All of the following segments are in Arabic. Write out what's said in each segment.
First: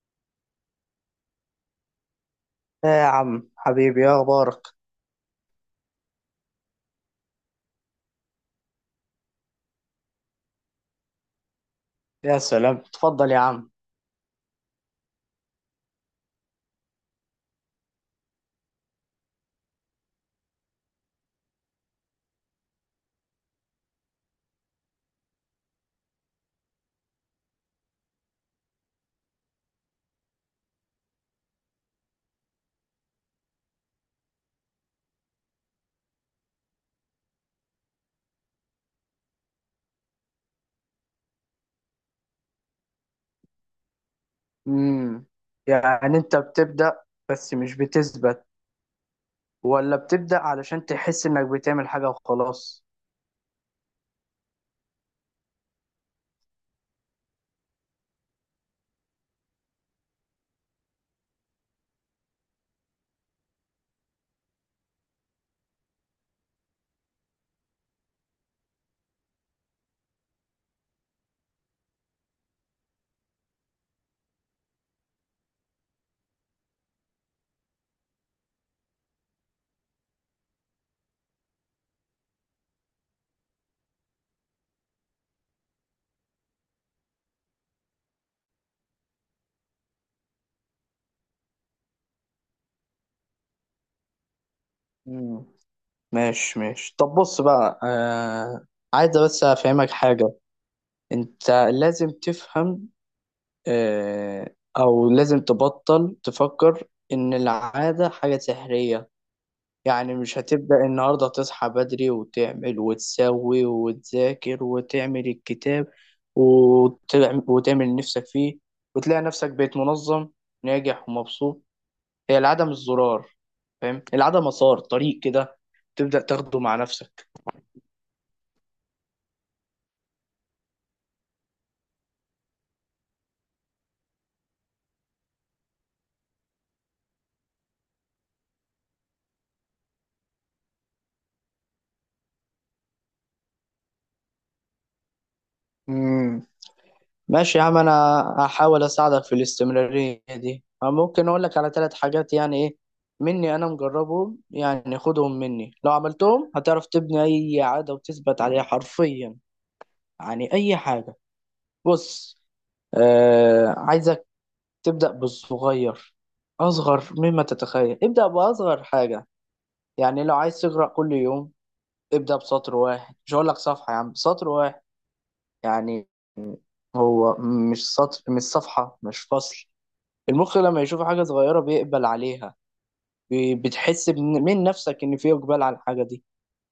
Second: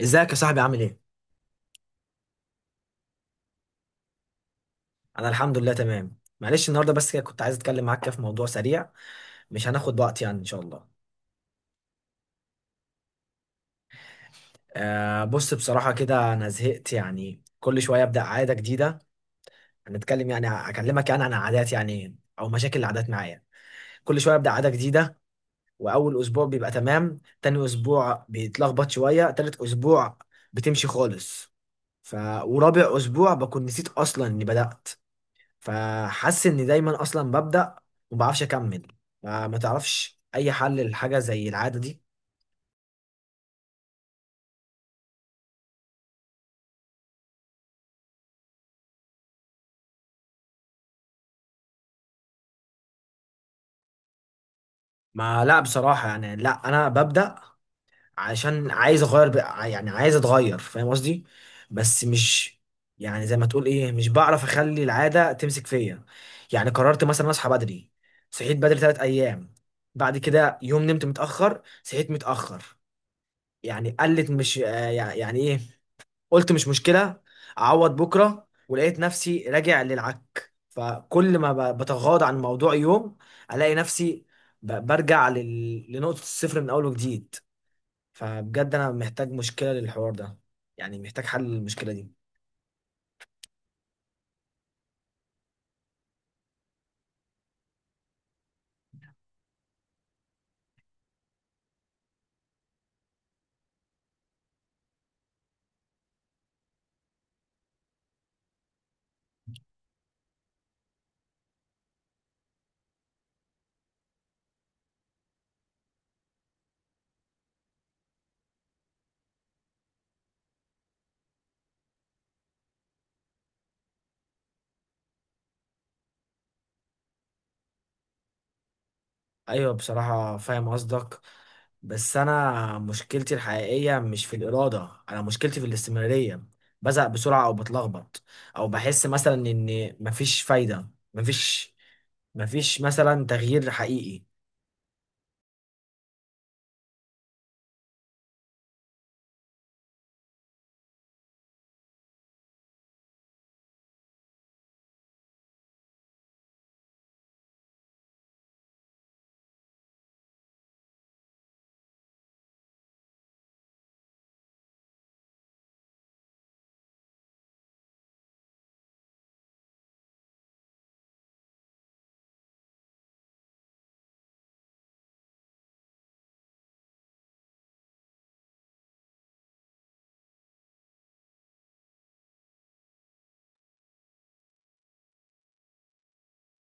ازيك يا صاحبي؟ عامل ايه؟ يا عم حبيبي، يا اخبارك. انا الحمد لله تمام. معلش النهارده بس كده كنت عايز اتكلم معاك كده في موضوع سريع، مش هناخد وقت يعني ان شاء الله. يا سلام، اتفضل يا عم. آه، بص بصراحه كده انا زهقت، يعني كل شويه ابدا عاده جديده. هنتكلم يعني اكلمك يعني عن عادات، يعني او مشاكل العادات معايا. كل شويه ابدا عاده جديده، واول اسبوع بيبقى تمام، تاني اسبوع بيتلخبط شويه، تالت اسبوع بتمشي خالص، ف ورابع اسبوع بكون نسيت اصلا اني بدات. فحاسس اني دايما اصلا ببدأ وما بعرفش اكمل. ما تعرفش اي حل للحاجة زي العادة دي؟ امم يعني انت بتبدأ، بس مش بتثبت، ولا بتبدأ علشان تحس انك بتعمل حاجة وخلاص؟ ما لا بصراحة، يعني لا انا ببدأ عشان عايز اغير يعني عايز اتغير، فاهم قصدي؟ بس مش، يعني زي ما تقول ايه، مش بعرف اخلي العادة تمسك فيا. يعني قررت مثلا اصحى بدري، صحيت بدري ثلاث ايام، بعد كده يوم نمت متأخر صحيت متأخر. يعني قلت مش، يعني ايه، قلت مش مشكلة، أعوض بكرة. ولقيت نفسي راجع للعك. فكل ما بتغاضى عن الموضوع يوم، ألاقي نفسي برجع لنقطة الصفر من أول وجديد. فبجد أنا محتاج مشكلة للحوار ده، يعني محتاج حل للمشكلة دي. امم ماشي ماشي، طب بص بقى، عايز بس افهمك حاجة. انت لازم تفهم، او لازم تبطل تفكر ان العادة حاجة سحرية. يعني مش هتبدأ النهاردة تصحى بدري وتعمل وتسوي وتذاكر وتعمل الكتاب وتعمل نفسك فيه، وتلاقي نفسك بقيت منظم، ناجح ومبسوط. هي العدم الزرار، فاهم؟ العدم مسار طريق كده تبدأ تاخده مع نفسك. ايوه، بصراحة فاهم قصدك. بس انا مشكلتي الحقيقية مش في الإرادة، انا مشكلتي في الاستمرارية. بزهق بسرعة او بتلخبط، او بحس مثلا ان مفيش فايدة، مفيش مثلا تغيير حقيقي. مم. ماشي يا عم، انا هحاول اساعدك في الاستمرارية دي. ممكن اقول لك على 3 حاجات يعني، ايه؟ مني انا، مجربهم يعني، خدهم مني. لو عملتهم هتعرف تبني اي عادة وتثبت عليها حرفيا، يعني اي حاجة. بص، عايزك تبدأ بالصغير، اصغر مما تتخيل. ابدأ باصغر حاجة. يعني لو عايز تقرأ كل يوم، ابدأ بسطر واحد. مش هقول لك صفحة يا عم، سطر واحد يعني. هو مش سطر، مش صفحة، مش فصل. المخ لما يشوف حاجة صغيرة بيقبل عليها. بتحس من نفسك إن في إقبال على الحاجة دي.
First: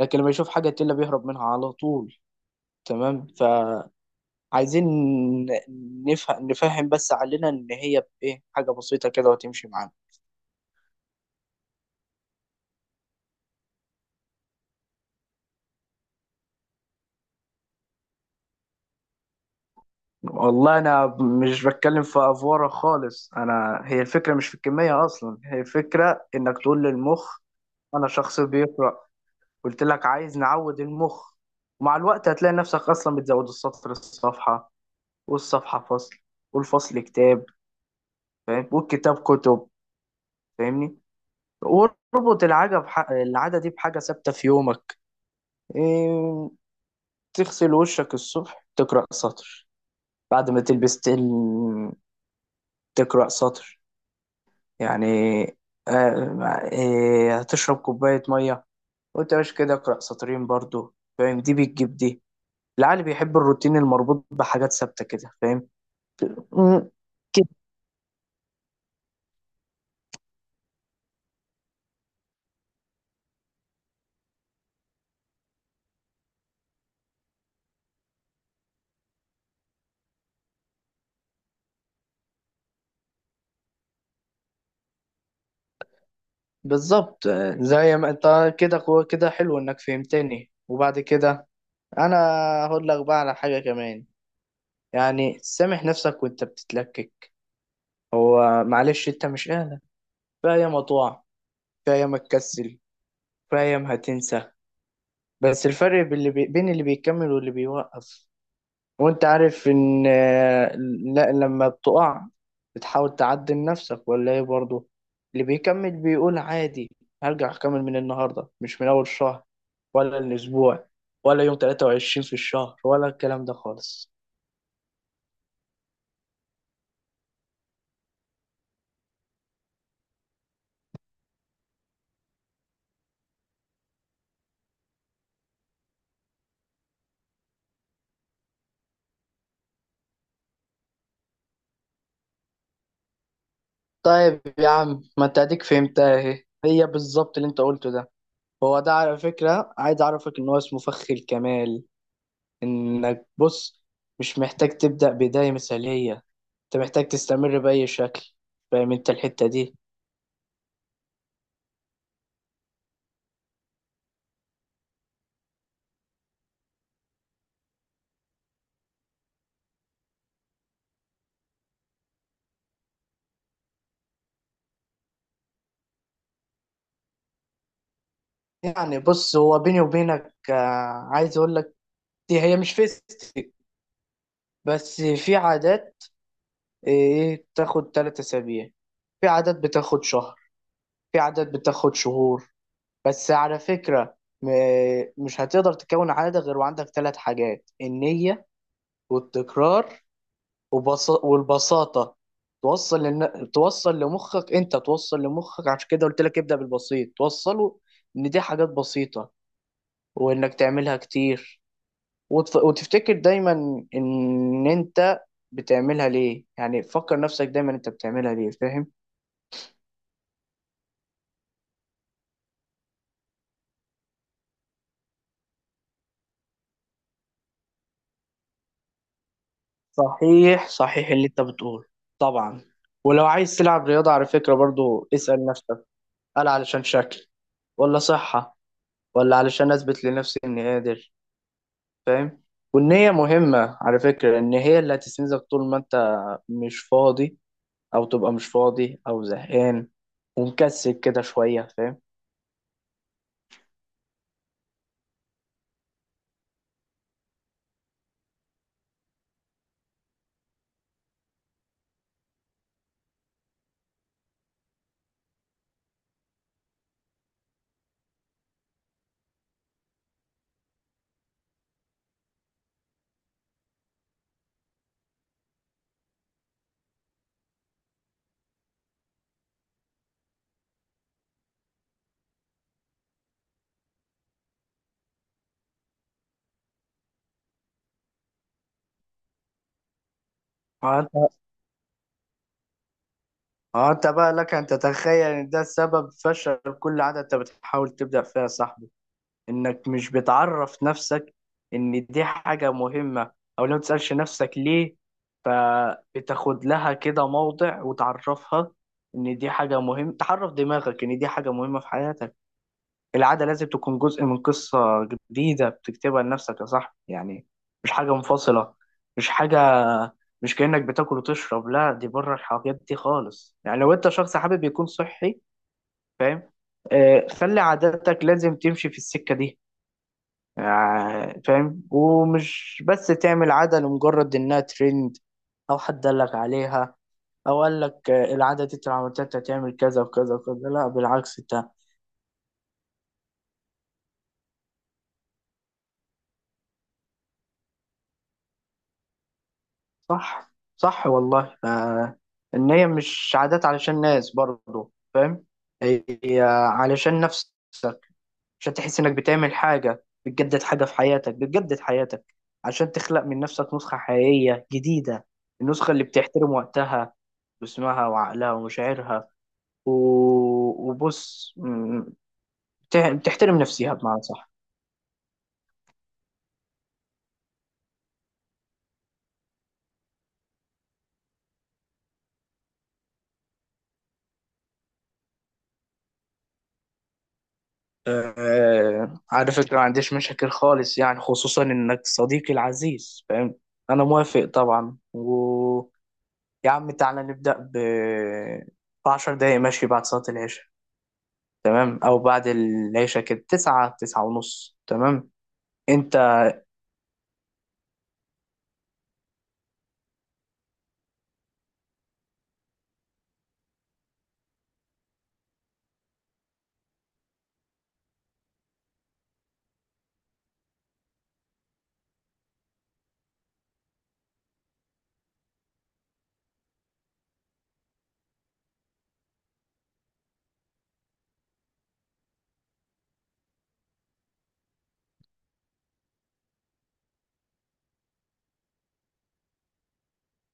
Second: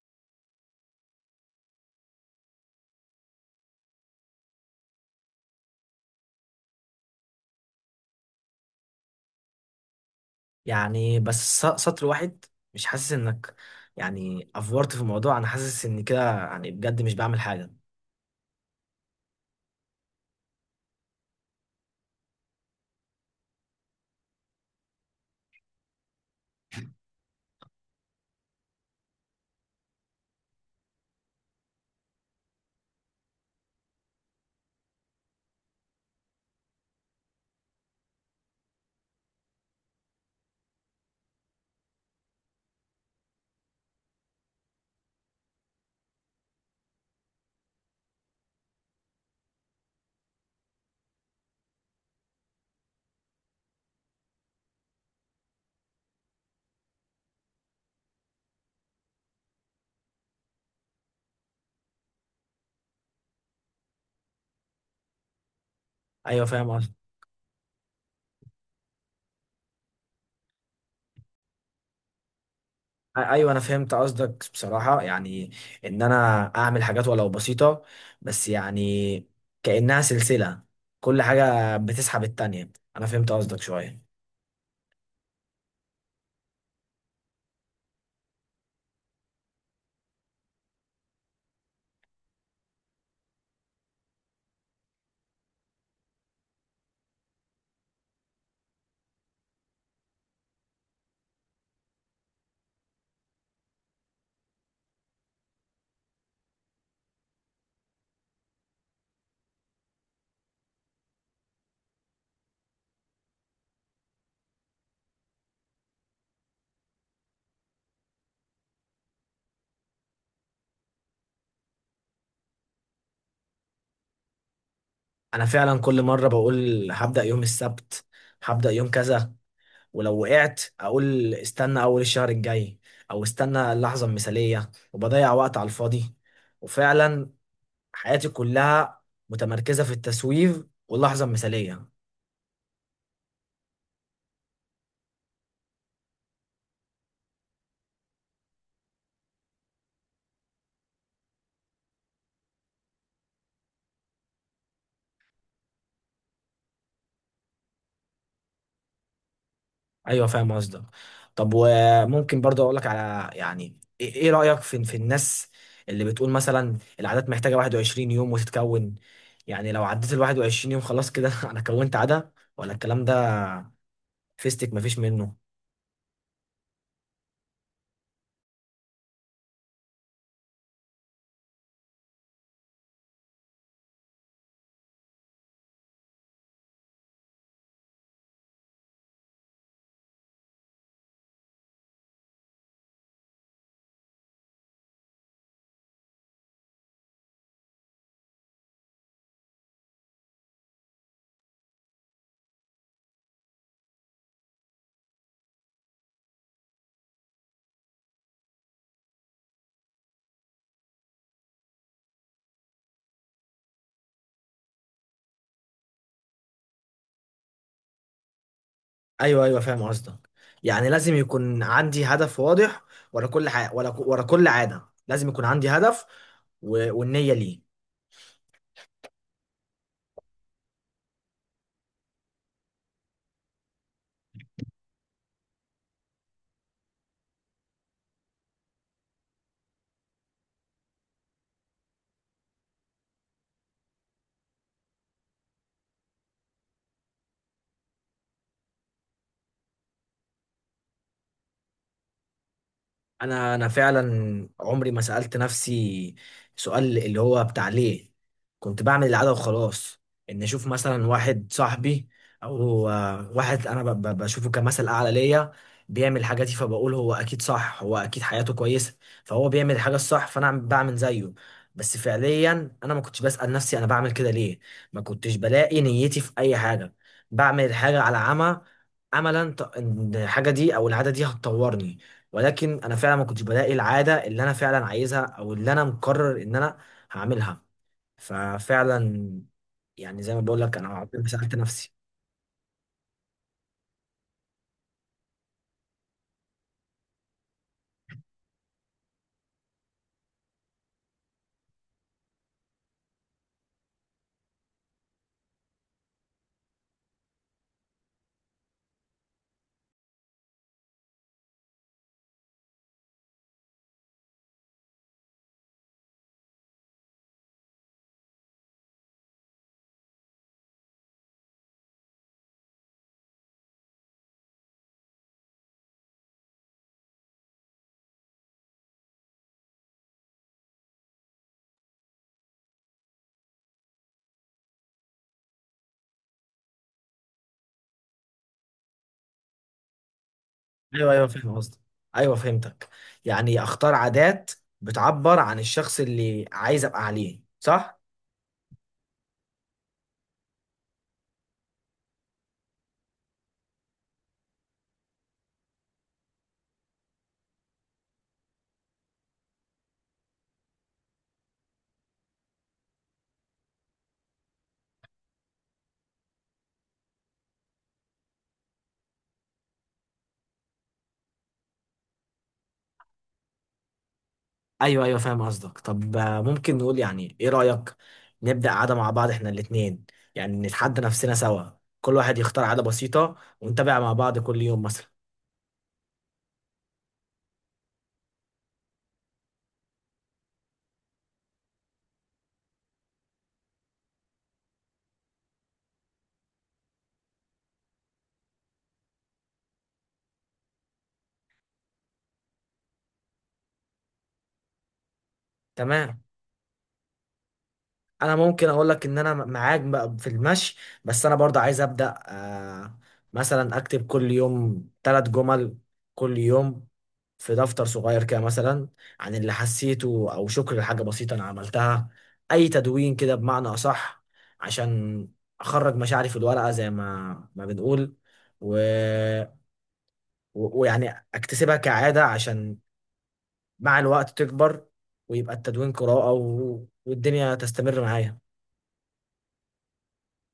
لكن لما يشوف حاجة تقيلة بيهرب منها على طول، تمام؟ فعايزين نفهم بس علينا إن هي إيه حاجة بسيطة كده وتمشي معانا. يعني بس سطر واحد؟ مش حاسس انك، يعني افورت في الموضوع. انا حاسس ان كده يعني بجد مش بعمل حاجة. والله أنا مش بتكلم في أفوارة خالص. أنا، هي الفكرة مش في الكمية أصلا، هي الفكرة إنك تقول للمخ أنا شخص بيقرأ. قلت لك عايز نعود المخ، ومع الوقت هتلاقي نفسك أصلا بتزود السطر الصفحة، والصفحة فصل، والفصل كتاب، فاهم؟ والكتاب كتب، فاهمني؟ واربط العادة دي بحاجة ثابتة في يومك. إيه... تغسل وشك الصبح تقرأ سطر، بعد ما تلبس تقرأ سطر. يعني هتشرب كوباية مية وانت مش كده اقرأ سطرين برضو، فاهم؟ دي بتجيب دي. العقل بيحب الروتين المربوط بحاجات ثابتة كده، ايوه فاهم. فاهم؟ ايوه انا فهمت قصدك بصراحه، يعني ان انا اعمل حاجات ولو بسيطه، بس يعني كانها سلسله، كل حاجه بتسحب التانية. انا فهمت قصدك شويه. بالظبط، زي ما انت كده قوة كده. حلو انك فهمتني. وبعد كده انا هقول لك بقى على حاجة كمان، يعني سامح نفسك وانت بتتلكك. هو معلش، انت مش اهلك. في ايام هتقع، في ايام هتكسل، في ايام هتنسى. بس الفرق بين اللي بيكمل واللي بيوقف، وانت عارف ان لا، لما بتقع بتحاول تعدل نفسك ولا ايه برضه؟ اللي بيكمل بيقول عادي، هرجع اكمل من النهارده، مش من اول الشهر ولا الاسبوع ولا يوم 23 في الشهر ولا الكلام ده خالص. انا فعلا كل مره بقول هبدا يوم السبت، هبدا يوم كذا، ولو وقعت اقول استنى اول الشهر الجاي، او استنى اللحظه المثاليه وبضيع وقت على الفاضي. وفعلا حياتي كلها متمركزه في التسويف واللحظه المثاليه. طيب يا عم، ما انت اديك فهمتها اهي، هي بالظبط اللي انت قلته ده. هو ده، على فكرة، عايز اعرفك ان هو اسمه فخ الكمال. انك، بص، مش محتاج تبدأ بداية مثالية، انت محتاج تستمر بأي شكل. فاهم انت الحتة دي؟ ايوه فاهم قصدك. طب وممكن برضه اقول لك على يعني ايه، إيه رايك في الناس اللي بتقول مثلا العادات محتاجه 21 يوم وتتكون؟ يعني لو عديت ال 21 يوم خلاص كده انا كونت عاده، ولا الكلام ده فيستك مفيش منه؟ يعني بص، هو بيني وبينك عايز اقول لك، دي هي مش فيستك. بس في عادات ايه بتاخد 3 اسابيع، في عادات بتاخد شهر، في عادات بتاخد شهور. بس على فكرة، مش هتقدر تكون عادة غير وعندك 3 حاجات: النية، والتكرار، والبساطة. توصل لن... توصل لمخك، انت توصل لمخك. عشان كده قلت لك ابدأ بالبسيط، توصله ان دي حاجات بسيطة، وانك تعملها كتير، وتفتكر دايما ان انت بتعملها ليه. يعني فكر نفسك دايما انت بتعملها ليه، فاهم؟ ايوه ايوه فاهم قصدك. يعني لازم يكون عندي هدف واضح ورا كل حاجه، ورا كل عاده لازم يكون عندي هدف والنيه ليه. صحيح صحيح اللي انت بتقول، طبعا. ولو عايز تلعب رياضة، على فكرة برضو اسأل نفسك: هل علشان شكل، ولا صحة، ولا علشان اثبت لنفسي اني قادر؟ فاهم؟ والنية مهمة على فكرة، إن هي اللي هتستنزف طول ما أنت مش فاضي، أو تبقى مش فاضي أو زهقان ومكسل كده شوية، فاهم؟ انا فعلا عمري ما سألت نفسي سؤال اللي هو بتاع ليه، كنت بعمل العادة وخلاص. ان اشوف مثلا واحد صاحبي، او واحد انا بشوفه كمثل اعلى ليا، بيعمل حاجاتي فبقول هو اكيد صح، هو اكيد حياته كويسة، فهو بيعمل الحاجة الصح، فانا بعمل زيه. بس فعليا انا ما كنتش بسأل نفسي انا بعمل كده ليه، ما كنتش بلاقي نيتي في اي حاجة، بعمل الحاجة على عمى، املا ان الحاجة دي او العادة دي هتطورني. ولكن انا فعلا ما كنتش بلاقي العاده اللي انا فعلا عايزها او اللي انا مقرر ان انا هعملها. ففعلا يعني زي ما بقول لك انا فأنت عمري ما سالت نفسي. أنت بقى لك أن تتخيل إن ده سبب فشل كل عادة أنت بتحاول تبدأ فيها يا صاحبي، إنك مش بتعرف نفسك إن دي حاجة مهمة. أو لو متسألش نفسك ليه، فبتاخد لها كده موضع وتعرفها إن دي حاجة مهمة، تعرف دماغك إن دي حاجة مهمة في حياتك. العادة لازم تكون جزء من قصة جديدة بتكتبها لنفسك يا صاحبي، يعني مش حاجة منفصلة، مش حاجة، مش كأنك بتاكل وتشرب. لا، دي بره الحاجات دي خالص. يعني لو انت شخص حابب يكون صحي، فاهم؟ خلي عاداتك لازم تمشي في السكة دي. فاهم؟ ومش بس تعمل عادة لمجرد انها ترند، او حد قالك عليها، او قالك العادة دي انت لو عملتها انت هتعمل كذا وكذا وكذا. لا، ايوه ايوه بالعكس انت. فاهم قصدي. ايوه فهمتك. يعني اختار عادات بتعبر عن الشخص اللي عايز ابقى عليه، صح؟ صح صح والله، ان هي مش عادات علشان ناس برضه، فاهم؟ هي علشان نفسك، عشان تحس انك بتعمل حاجة بتجدد حاجة في حياتك، بتجدد حياتك، عشان تخلق من نفسك نسخة حقيقية جديدة. النسخة اللي بتحترم وقتها واسمها وعقلها ومشاعرها، و... وبص، بتحترم نفسها بمعنى صح. ايوه ايوه فاهم قصدك. طب ممكن نقول يعني، ايه رايك نبدا عاده مع بعض احنا الاثنين؟ يعني نتحدى نفسنا سوا، كل واحد يختار عاده بسيطه ونتابع مع بعض كل يوم مثلا. على فكرة ما عنديش مشاكل خالص يعني، خصوصا إنك صديقي العزيز، فاهم؟ أنا موافق طبعا. ويا عم تعالى نبدأ بـ10 دقايق، ماشي؟ بعد صلاة العشاء، تمام؟ أو بعد العشاء كده، 9 9:30، تمام؟ أنت تمام. انا ممكن اقول لك ان انا معاك بقى في المشي، بس انا برضه عايز ابدا مثلا اكتب كل يوم ثلاث جمل، كل يوم في دفتر صغير كده مثلا، عن اللي حسيته او شكر لحاجه بسيطه انا عملتها. اي تدوين كده بمعنى اصح، عشان اخرج مشاعري في الورقه زي ما بنقول، و... ويعني اكتسبها كعاده عشان مع الوقت تكبر، ويبقى التدوين قراءه والدنيا تستمر معايا.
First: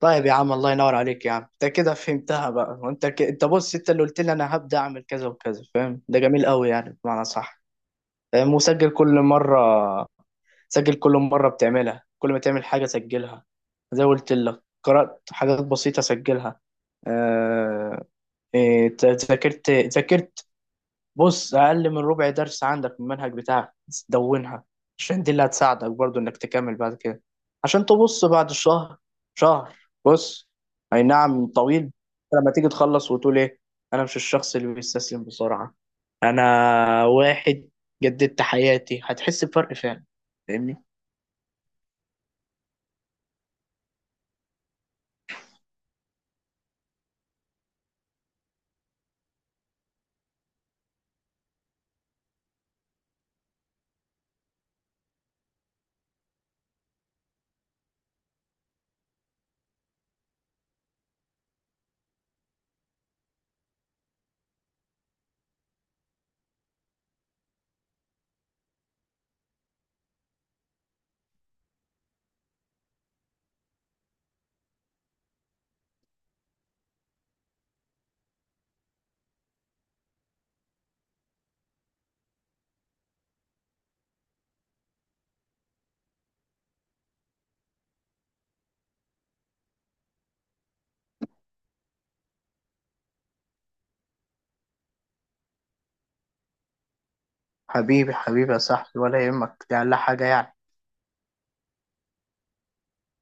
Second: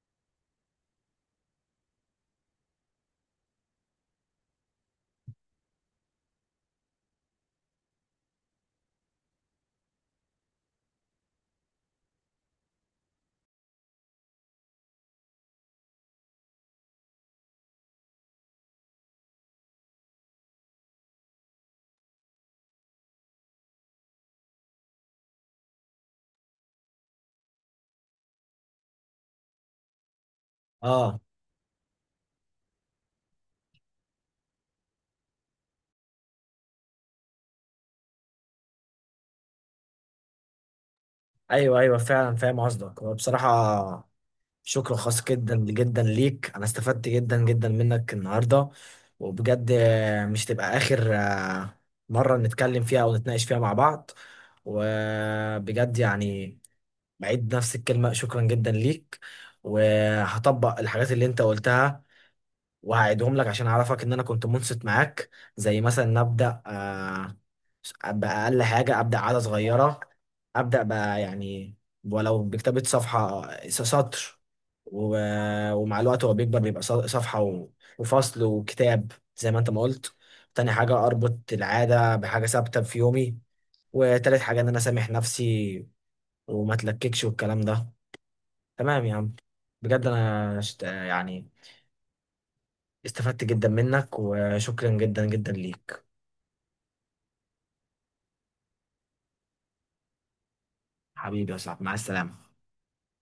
طيب يا عم، الله ينور عليك يا عم. أنت كده فهمتها بقى، وأنت أنت بص، أنت اللي قلت لي أنا هبدأ أعمل كذا وكذا، فاهم؟ ده جميل قوي يعني، بمعنى صح. مسجل كل مرة، سجل كل مرة بتعملها، كل ما تعمل حاجة سجلها. زي ما قلت لك، قرأت حاجات بسيطة سجلها. آه... ذاكرت. بص، أقل من ربع درس عندك من المنهج بتاعك، دونها. عشان دي اللي هتساعدك برضو إنك تكمل بعد كده، عشان تبص بعد شهر، شهر، بص، أي اه. نعم، طويل. لما تيجي تخلص وتقول: إيه؟ أنا مش الشخص اللي بيستسلم بسرعة. أنا واحد جددت حياتي، هتحس بفرق فعلا، فاهمني؟ ايوه ايوه فعلا فاهم قصدك. وبصراحه شكر خاص جدا جدا ليك، انا استفدت جدا جدا منك النهارده. وبجد مش تبقى اخر مره نتكلم فيها او نتناقش فيها مع بعض. وبجد يعني بعيد نفس الكلمه، شكرا جدا ليك. وهطبق الحاجات اللي انت قلتها، وهعيدهم لك عشان اعرفك ان انا كنت منصت معاك. زي مثلا نبدا بأقل حاجة، أبدأ عادة صغيرة، أبدأ بقى يعني ولو بكتابة صفحة سطر، ومع الوقت هو بيكبر، بيبقى صفحة وفصل وكتاب زي ما أنت ما قلت. تاني حاجة أربط العادة بحاجة ثابتة في يومي. وتالت حاجة إن أنا أسامح نفسي وما أتلككش والكلام ده. تمام يا عم، بجد أنا يعني استفدت جدا منك، وشكرا جدا جدا ليك. حبيبي حبيبي يا صاحبي، ولا يهمك، دي أقل حاجة يعني. حبيبي يا صاحبي، مع السلامة.